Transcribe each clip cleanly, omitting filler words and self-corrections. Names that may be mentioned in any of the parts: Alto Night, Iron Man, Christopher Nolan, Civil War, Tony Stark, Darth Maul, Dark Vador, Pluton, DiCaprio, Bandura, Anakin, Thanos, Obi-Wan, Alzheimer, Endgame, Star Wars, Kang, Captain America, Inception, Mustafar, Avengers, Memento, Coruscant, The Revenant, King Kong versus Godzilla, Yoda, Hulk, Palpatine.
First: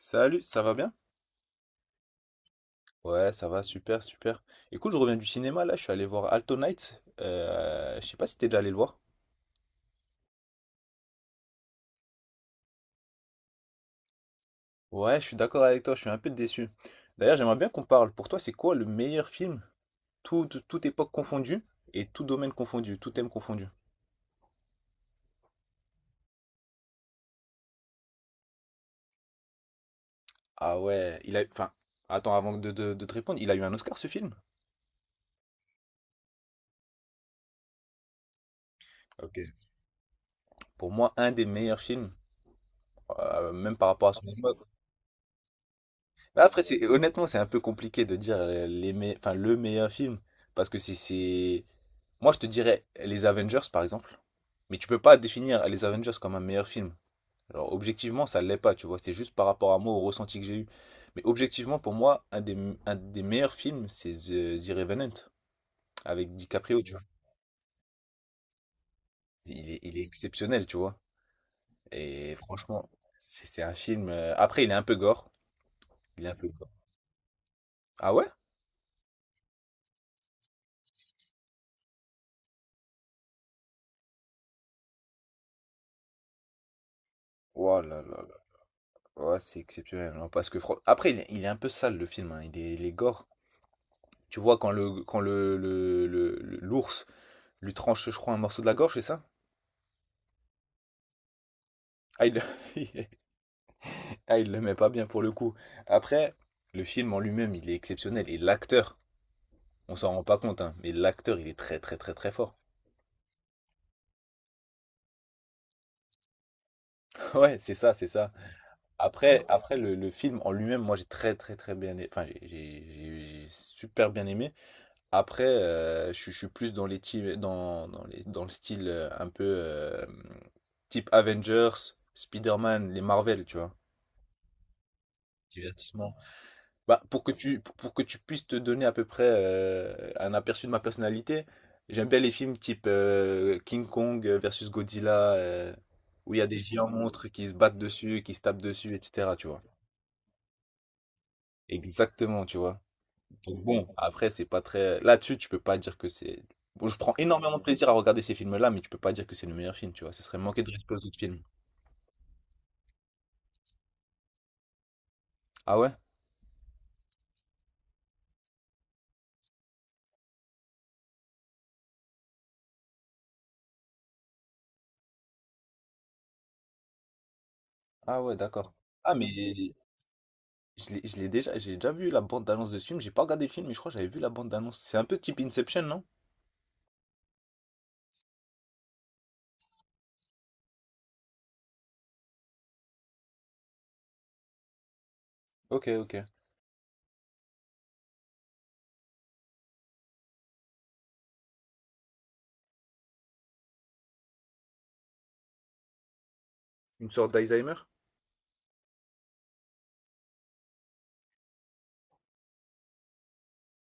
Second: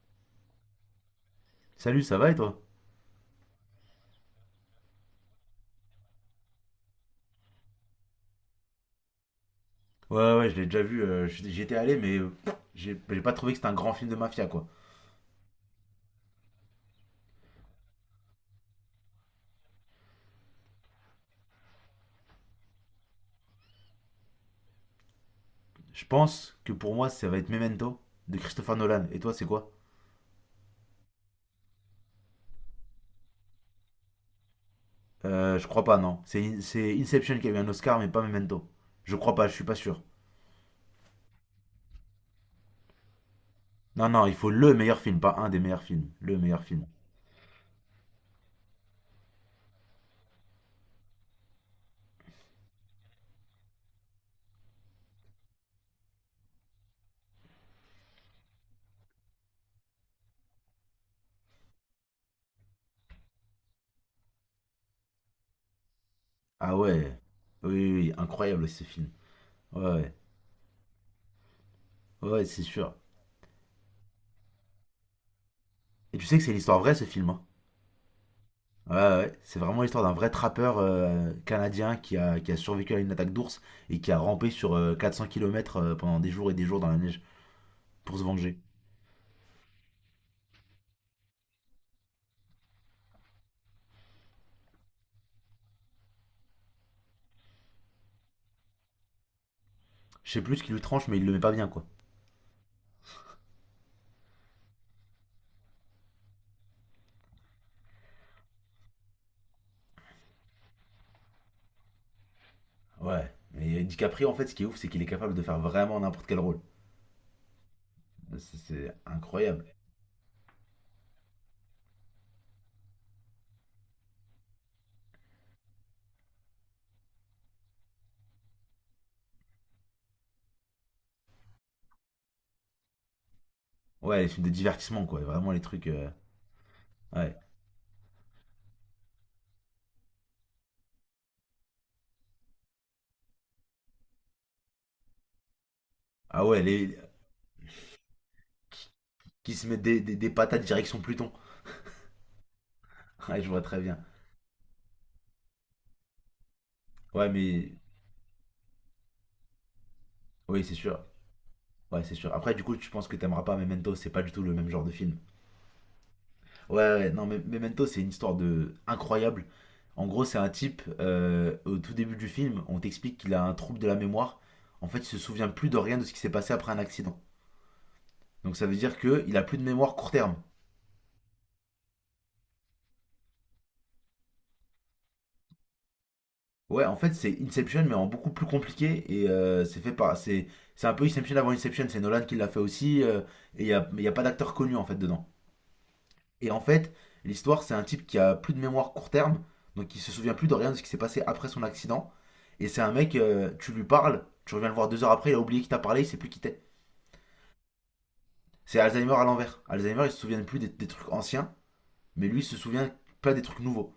Salut, ça va bien? Salut, ça va et toi? Ouais, ça va, super, super. Écoute, je reviens du cinéma, là, je suis allé voir Alto Night. Je sais pas si t'es déjà allé le voir. Ouais, ouais, je l'ai déjà vu. J'y étais allé, mais j'ai pas trouvé que c'était un grand film de mafia, quoi. Ouais, je suis d'accord avec toi, je suis un peu déçu. D'ailleurs, j'aimerais bien qu'on parle. Pour toi, c'est quoi le meilleur film? Toute époque confondue et tout domaine confondu, tout thème confondu. Je pense que pour moi, ça va être Memento de Christopher Nolan. Et toi, c'est quoi? Ah ouais, il a... Enfin, attends, avant de te répondre, il a eu un Oscar, ce film? Je crois pas, non. C'est Inception qui a eu un Oscar, mais pas Memento. Je crois Ok. pas, je suis pas sûr. Pour moi, un des meilleurs films, même par rapport Non, à non, son il faut époque. le meilleur film, pas un des meilleurs films. Le Mais après, meilleur film. honnêtement, c'est un peu compliqué de dire le meilleur film. Parce que c'est, c'est. Moi, je te dirais les Avengers, par exemple. Mais tu peux pas définir les Avengers comme un meilleur film. Alors, objectivement, ça l'est pas, tu vois. C'est juste par rapport à moi, au ressenti que j'ai eu. Mais objectivement, pour moi, un des meilleurs films, c'est The Revenant, avec Ah DiCaprio, tu vois. ouais. Oui, oui, oui, incroyable ce film. Il est Ouais, exceptionnel, tu vois. ouais, Et ouais, c'est franchement, sûr. c'est un film. Après, il est un peu gore. Et Il tu est un sais que peu c'est gore. l'histoire vraie, ce film, hein. Ah ouais? Ouais, ouais, ouais. C'est vraiment l'histoire d'un vrai trappeur canadien qui a survécu à une attaque d'ours et qui a rampé sur 400 km pendant des jours et des jours dans la neige Oh là pour là. se venger. Ouais, c'est exceptionnel, hein, parce que après il est un peu sale le film, hein, il est gore. Tu vois quand l'ours lui tranche, je crois, un morceau de la gorge, c'est ça? Je sais plus ce qui lui tranche, mais il le met pas bien, quoi. Ah il, le... ah, il le met pas bien pour le coup. Après, le film en lui-même, il est exceptionnel et l'acteur, on s'en rend pas compte, hein, mais l'acteur, il est très très très très fort. Ouais, mais DiCaprio, en fait, ce qui est ouf, c'est qu'il est capable de faire vraiment n'importe quel rôle. Ouais, c'est ça, c'est ça. C'est Après incroyable. Le film en lui-même, moi j'ai très très très bien, a- enfin j'ai super bien aimé. Après, je suis plus dans les teams- dans, dans les, dans le style un peu type Avengers, Spider-Man, les Marvel, tu vois, Ouais, les films de divertissement, quoi. Vraiment les trucs. divertissement. Bah, Ouais. Pour que tu puisses te donner à peu près un aperçu de ma personnalité, j'aime bien les films type King Kong versus Godzilla, où il y Ah a des ouais, géants les... monstres qui se battent dessus, qui se tapent qui, dessus, etc., tu qui vois. se mettent des patates direction Pluton. Exactement, tu vois. Ouais, je vois Donc très bon, bien. après, c'est pas très. Là-dessus, tu peux pas dire que c'est. Bon, je prends Ouais, énormément de mais. plaisir à regarder ces films-là, mais tu peux pas dire que c'est le meilleur film, tu vois. Ce serait manquer Oui, de c'est respect sûr. aux autres films. Ouais, c'est sûr. Après, du coup, tu penses que t'aimeras pas Memento, c'est pas du tout le même genre de film. Ah ouais? Ouais, ouais, non, mais Memento, c'est une histoire de incroyable. En gros, c'est un type, au tout début du film, on t'explique qu'il a un trouble de la mémoire. En fait, il se souvient plus de rien de ce qui s'est passé après un accident. Ah ouais, Donc ça d'accord. veut dire Ah, mais qu'il a plus de mémoire court terme. J'ai déjà vu la bande-annonce de ce film. J'ai pas regardé le film, mais je crois que j'avais vu la bande-annonce. C'est un peu type Inception, non? Ouais, en fait, c'est Inception, mais en beaucoup plus compliqué. Et c'est fait par. C'est un peu Inception avant Inception, c'est Nolan qui l'a fait aussi. Et il n'y a, mais y a pas d'acteur connu, en fait, dedans. Ok, ok. Et en fait, l'histoire, c'est un type qui a plus de mémoire court terme. Donc il se souvient plus de rien de ce qui s'est passé après son accident. Et c'est un mec, tu lui parles, tu reviens le voir deux heures après, il a oublié qui t'a parlé, il sait plus qui t'es. Une sorte d'Alzheimer? C'est Alzheimer à l'envers. Alzheimer, il se souvient plus des trucs anciens, mais lui, il se souvient pas des trucs nouveaux.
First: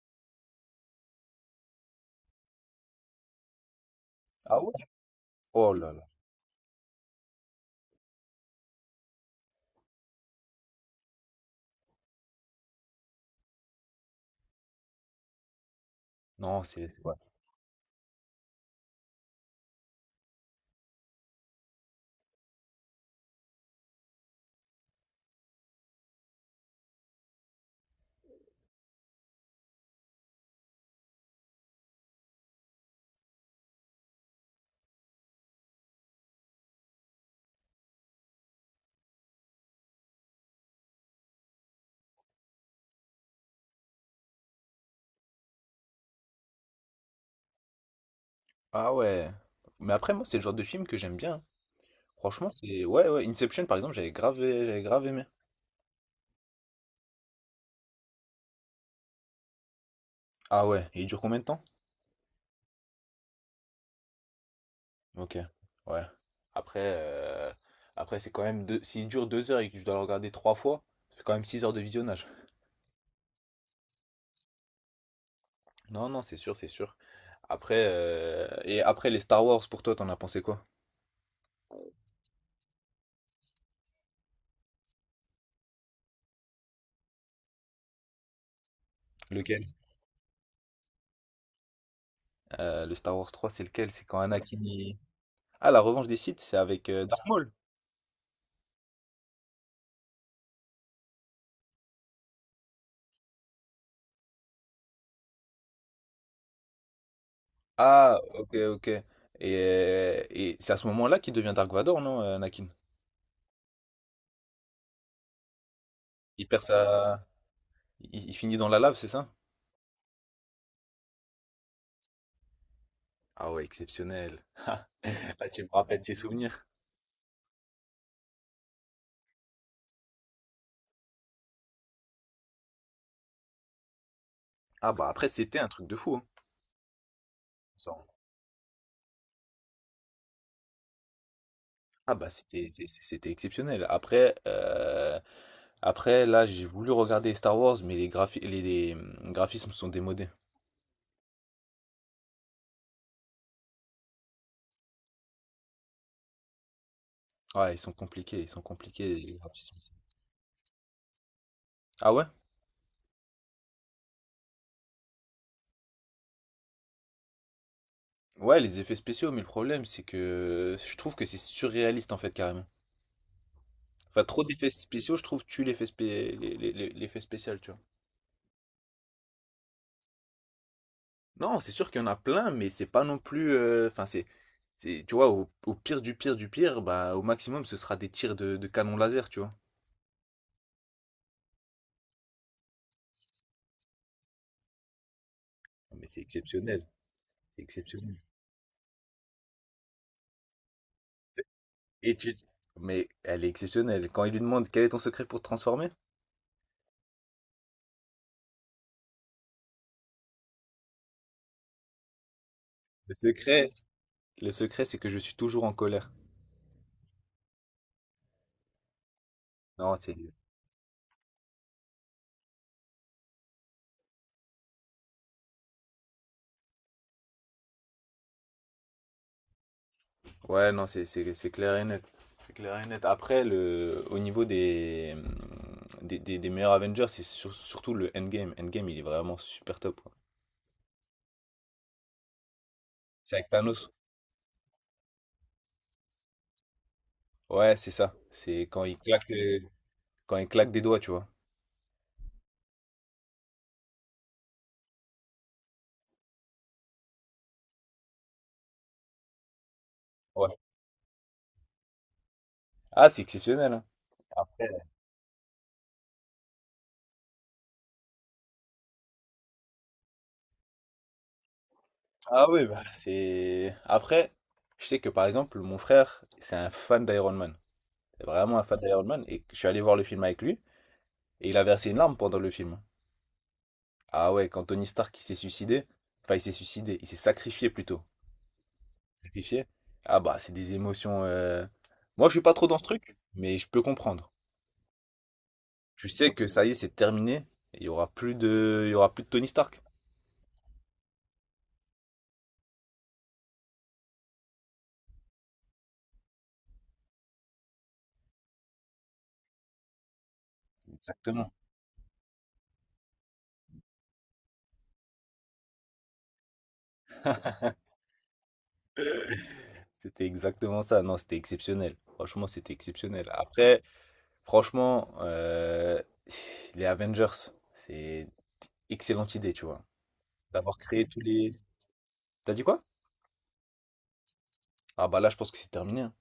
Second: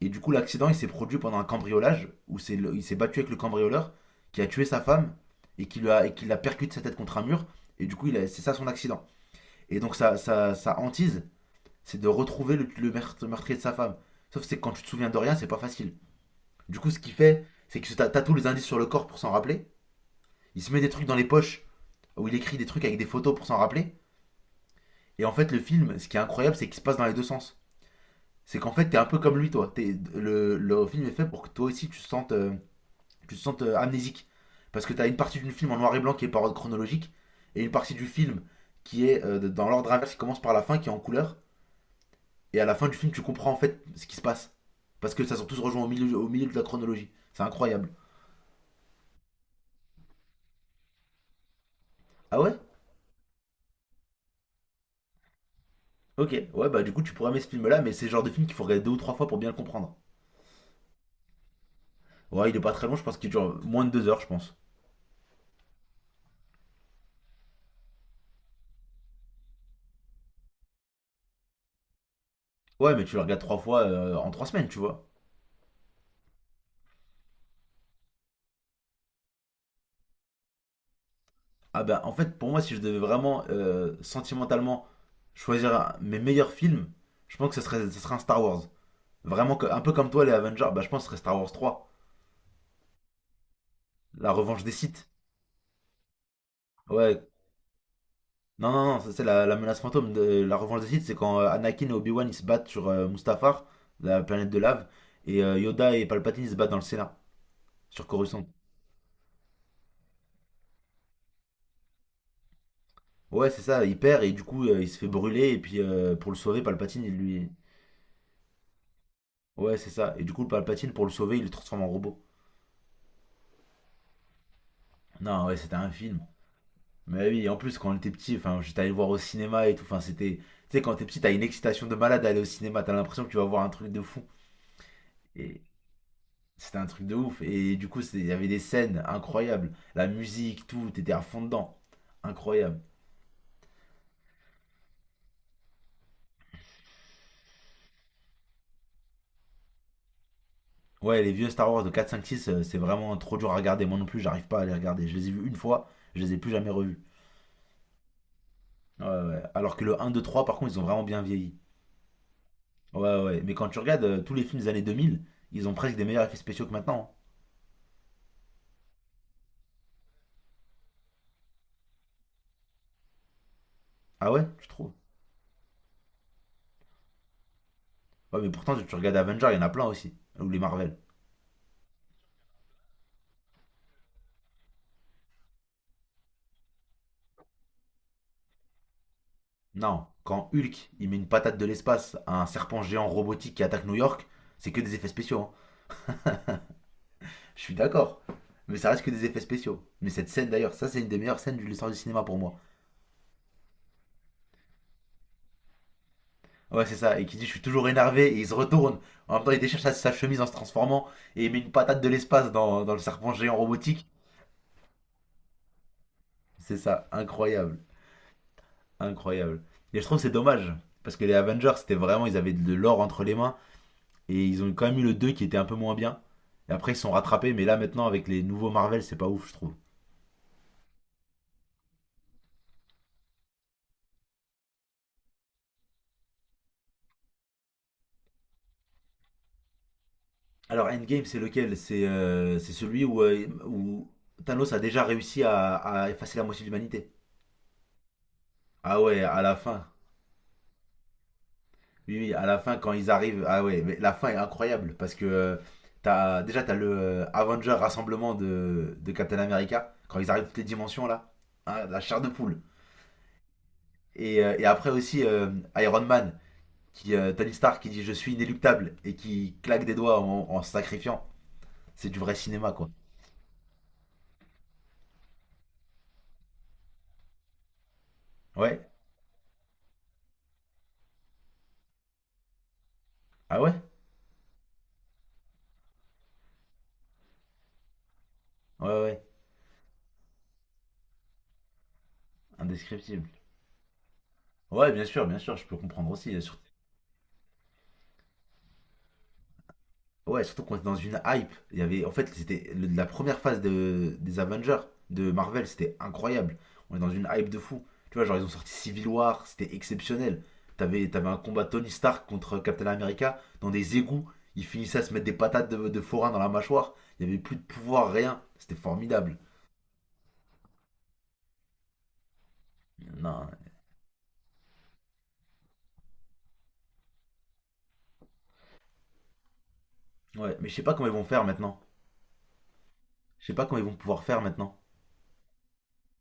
Et du coup, l'accident, il s'est produit pendant un cambriolage, il s'est battu avec le cambrioleur, qui a Ah tué ouais? sa femme, Oh là là. Et qui l'a percuté sa tête contre un mur, et du coup, c'est ça son accident. Et donc, sa, sa, sa hantise, c'est de retrouver le meurtrier de sa femme. Sauf que quand tu te souviens de rien, c'est pas facile. Non, Du coup, c'est. ce C'est- qu'il Ouais. fait, c'est qu'il se tatoue les indices sur le corps pour s'en rappeler. Il se met des trucs dans les poches où il écrit des trucs avec des photos pour s'en rappeler. Et en fait, le film, ce qui est incroyable, c'est qu'il se passe dans les deux sens. C'est qu'en fait, t'es un peu comme lui, toi. Le film est fait pour que toi aussi, tu te sentes amnésique. Parce que t'as une partie du film en noir et blanc qui est par ordre chronologique, et une partie du film qui est dans l'ordre inverse, qui commence par la fin, qui est en couleur. Et à la fin du film, tu comprends en fait ce qui se passe. Parce que ça sont tous rejoints au milieu de la chronologie. C'est incroyable. Ah ouais. Mais après, moi, c'est le genre de film que j'aime bien. Ah Franchement, ouais. c'est. Ouais, ouais. Inception, par exemple, j'avais grave aimé. Ok, ouais, bah du coup, tu pourrais aimer ce film-là, mais c'est le genre de film qu'il faut regarder deux ou trois fois pour bien le comprendre. Ah ouais. Et il dure combien de temps? Ouais, il est pas très long, je pense qu'il dure moins de deux heures, je pense. Ok, ouais. Après, c'est quand même s'il dure 2 heures et que je dois le regarder 3 fois, ça fait quand même 6 heures de visionnage. Ouais, mais tu le regardes trois fois en trois semaines, tu vois. Non, non, c'est sûr, c'est sûr. Après, les Star Wars pour toi, t'en as pensé quoi? Ah bah en fait, pour moi, si je devais vraiment sentimentalement choisir mes meilleurs films, je pense que ce serait un Star Wars. Vraiment, Lequel? Un peu comme toi, les Avengers, bah je pense que ce serait Star Wars 3, Le Star Wars 3, c'est lequel? C'est quand La Anakin. Revanche des Il- Sith. Ah, la revanche des Sith, c'est avec Ouais, Darth Maul. non, non, non, ça, c'est la, la menace fantôme. De, la Revanche des Sith, c'est quand Anakin et Obi-Wan ils se battent sur Mustafar, la planète de lave, et Yoda et Palpatine ils se battent dans le Sénat, sur Ah, Coruscant. ok, ok. Et c'est à ce moment-là qu'il devient Dark Vador, non, Anakin? Ouais, c'est ça, il perd et du coup il se fait brûler et puis pour le Il perd sauver, Palpatine il sa. lui, Il finit dans la lave, c'est ça? Ouais, c'est ça. Et du coup, Palpatine, pour le sauver, il le transforme en robot. Ah ouais, exceptionnel. Non, Là, ouais, tu me c'était un rappelles tes film. souvenirs. Mais oui, en plus, quand on était petit, enfin, j'étais allé le voir au cinéma et tout. Enfin, c'était. Tu sais, quand t'es petit, t'as une excitation de malade à aller au cinéma. T'as l'impression que tu vas voir un truc de fou. Ah bah après c'était Et un truc de fou, hein. c'était un truc de ouf. Et du Ça, coup, on- il y avait des scènes incroyables. La musique, tout. T'étais à fond dedans. Ah bah Incroyable. C'était exceptionnel. Après là j'ai voulu regarder Star Wars mais les graphismes sont démodés. Ouais, les vieux Star Wars de quatre cinq six c'est vraiment trop dur à regarder. Moi non plus, j'arrive pas à les regarder. Je les ai vus une fois, je les ai plus jamais revus. Ils sont Ouais, compliqués les ouais. Alors graphismes. que le un 2 3 par contre, ils ont vraiment bien vieilli. Ah ouais? Ouais, ouais, ouais. Mais quand tu regardes tous les films des années 2000, ils ont presque des meilleurs effets spéciaux que maintenant, hein. Ouais les effets spéciaux mais le problème c'est que je trouve que c'est surréaliste en fait carrément. Enfin Ah trop ouais, tu d'effets trouves? spéciaux je trouve tue l'effet spé- les- l'effet spécial tu vois. Ouais, mais pourtant, tu regardes Avengers, il y en a plein aussi. Ou les Marvel. Non, c'est sûr qu'il y en a plein, mais c'est pas non plus. Enfin, c'est, tu vois, au pire du pire du pire, bah, au maximum, ce sera des tirs de canon laser, tu vois. Non, quand Hulk, il met une patate de l'espace à un serpent géant robotique qui attaque New York, c'est que des effets spéciaux, hein. Mais c'est exceptionnel, c'est Je suis exceptionnel. d'accord, mais ça reste que des effets spéciaux. Mais cette scène d'ailleurs, ça, c'est une des meilleures scènes de l'histoire du Et cinéma tu... pour moi. Mais elle est exceptionnelle. Quand il lui demande quel est ton secret pour te transformer? Ouais, c'est ça, et qui dit je suis toujours énervé, et il se retourne. En même temps, il déchire sa, sa chemise en se transformant, et il met une patate de l'espace dans, dans le Le serpent géant secret. robotique. Le secret, c'est que je suis toujours en colère. C'est ça, incroyable. Incroyable. Non, Et je c'est... trouve que c'est dommage. Parce que les Avengers, c'était vraiment, ils avaient de l'or entre les mains. Et ils ont quand même eu le 2 qui était un peu moins bien. Et après, ils se sont rattrapés. Mais là, maintenant, avec les nouveaux Marvel, c'est pas ouf, je trouve. Ouais, non, c'est clair et net. C'est clair et net. Après, au niveau des meilleurs Avengers, c'est surtout le Endgame. Endgame, il est vraiment super top, quoi. Alors, Endgame, c'est lequel? C'est celui où, C'est avec Thanos. où Thanos a déjà réussi à effacer la moitié de l'humanité. Ouais, c'est ça. C'est Ah ouais, à la fin. quand il claque des doigts, tu vois. Oui, oui, à la fin, quand ils arrivent. Ah ouais, mais la fin est incroyable. Parce que t'as, déjà, t'as le Avenger rassemblement de Captain America. Quand ils arrivent Ouais. toutes les dimensions, là. Hein, la chair de poule. Ah, c'est exceptionnel, hein. Et Après- après aussi Iron Man, qui, Tony Stark qui dit je suis inéluctable et qui claque des doigts en, en se sacrifiant. C'est du vrai Ah oui, cinéma, bah, quoi. c'est. Après, je sais que par exemple, mon frère, c'est un fan d'Iron Man. C'est vraiment un fan Ouais. d'Iron Man. Et je suis allé voir le film avec lui. Et il a versé une larme pendant le film. Ah ouais? Ah ouais, quand Tony Stark il s'est suicidé. Enfin, il s'est suicidé. Il s'est sacrifié plutôt. Ouais, ouais. Sacrifié. Ah bah, c'est des émotions. Moi, je suis pas trop dans ce truc, Indescriptible. mais je peux comprendre. Ouais, bien sûr, je peux Tu comprendre sais aussi. que ça y est, c'est terminé. Il y aura plus de Tony Stark. Ouais, surtout qu'on était dans une hype. Il y avait, en fait, la première phase de, des Avengers de Marvel, c'était incroyable. On est dans une hype de fou. Tu vois, genre ils ont sorti Civil War, c'était exceptionnel. T'avais, t'avais un Exactement. combat Tony Stark contre Captain America dans des égouts. Ils finissaient à se mettre des patates de forain dans la mâchoire. Il y avait plus de pouvoir, rien. C'était formidable. C'était exactement ça. Non, c'était exceptionnel. Franchement, c'était exceptionnel. Non, Après, franchement, les Avengers, c'est excellente idée, tu vois. ouais, mais je D'avoir sais pas créé comment ils tous vont faire les... maintenant. T'as dit quoi? Je sais pas comment ils vont pouvoir faire maintenant. Ah bah là, je pense que c'est terminé, hein.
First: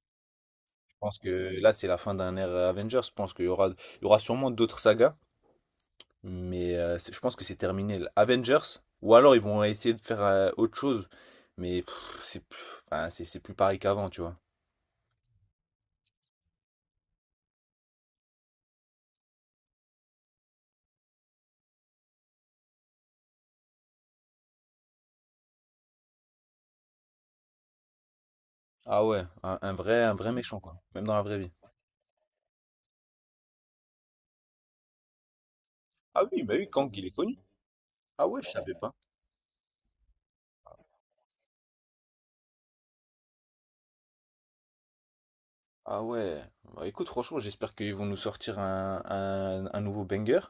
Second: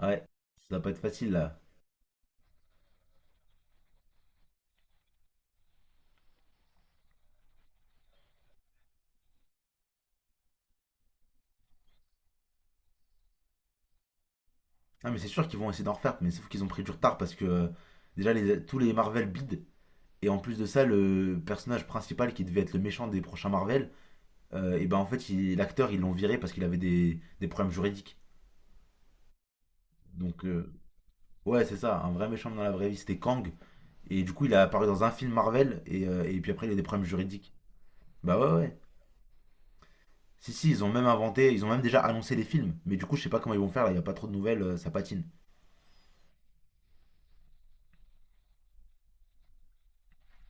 Ouais, ça va pas Je être pense facile que là. là, c'est la fin d'un ère Avengers. Je pense il y aura sûrement d'autres sagas, mais je pense que c'est terminé. Avengers, ou alors ils vont essayer de faire autre chose, mais pff, c'est plus, enfin, c'est plus pareil qu'avant, tu vois. Ah, mais c'est sûr qu'ils vont essayer d'en refaire, mais sauf qu'ils ont pris du retard parce que déjà les, tous les Marvel bides. Et en plus de ça, le personnage principal qui devait être le méchant des prochains Marvel, et ben en fait, l'acteur, ils l'ont viré parce qu'il avait des problèmes juridiques. Ah ouais, un vrai Donc, méchant, quoi. Même dans la vraie vie. ouais, c'est ça, un vrai méchant dans la vraie vie, c'était Kang. Et du coup, il a apparu dans un film Marvel, Ah et oui, puis bah après, oui, il a des Kang, il problèmes est connu. juridiques. Ah Bah ouais, je. Ouais, ouais, savais ouais. pas. Si, si, ils ont même inventé, ils ont même déjà annoncé les films. Mais du coup, je sais pas comment ils vont faire, là, il n'y a pas trop de nouvelles, ça patine. Ah ouais. Bah, écoute, franchement, j'espère qu'ils vont nous sortir un nouveau banger.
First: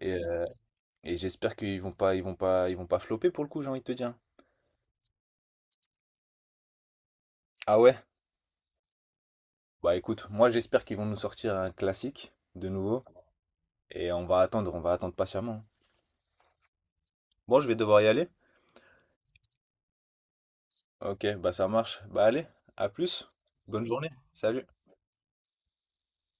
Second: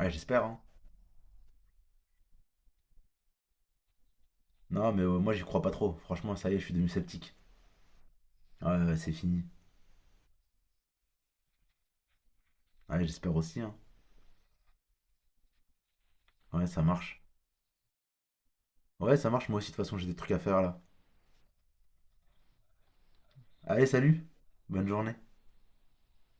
Ouais, j'espère, euh, hein. et j'espère qu'ils vont pas, ils vont pas, ils vont pas flopper pour le coup, j'ai envie de te dire. Non, mais moi, j'y crois pas trop. Franchement, ça y est, je suis devenu sceptique. Ah ouais? Ouais, ouais, c'est fini. Bah écoute, moi j'espère qu'ils vont nous sortir un classique de nouveau. Ouais, j'espère aussi, hein. Et on va attendre patiemment. Ouais, ça marche. Bon, je vais devoir y aller. Ouais, ça marche, moi aussi, de toute façon, j'ai des trucs à faire, là. Ok, bah ça marche. Bah allez, à plus. Bonne Allez, journée. salut. Salut. Bonne journée.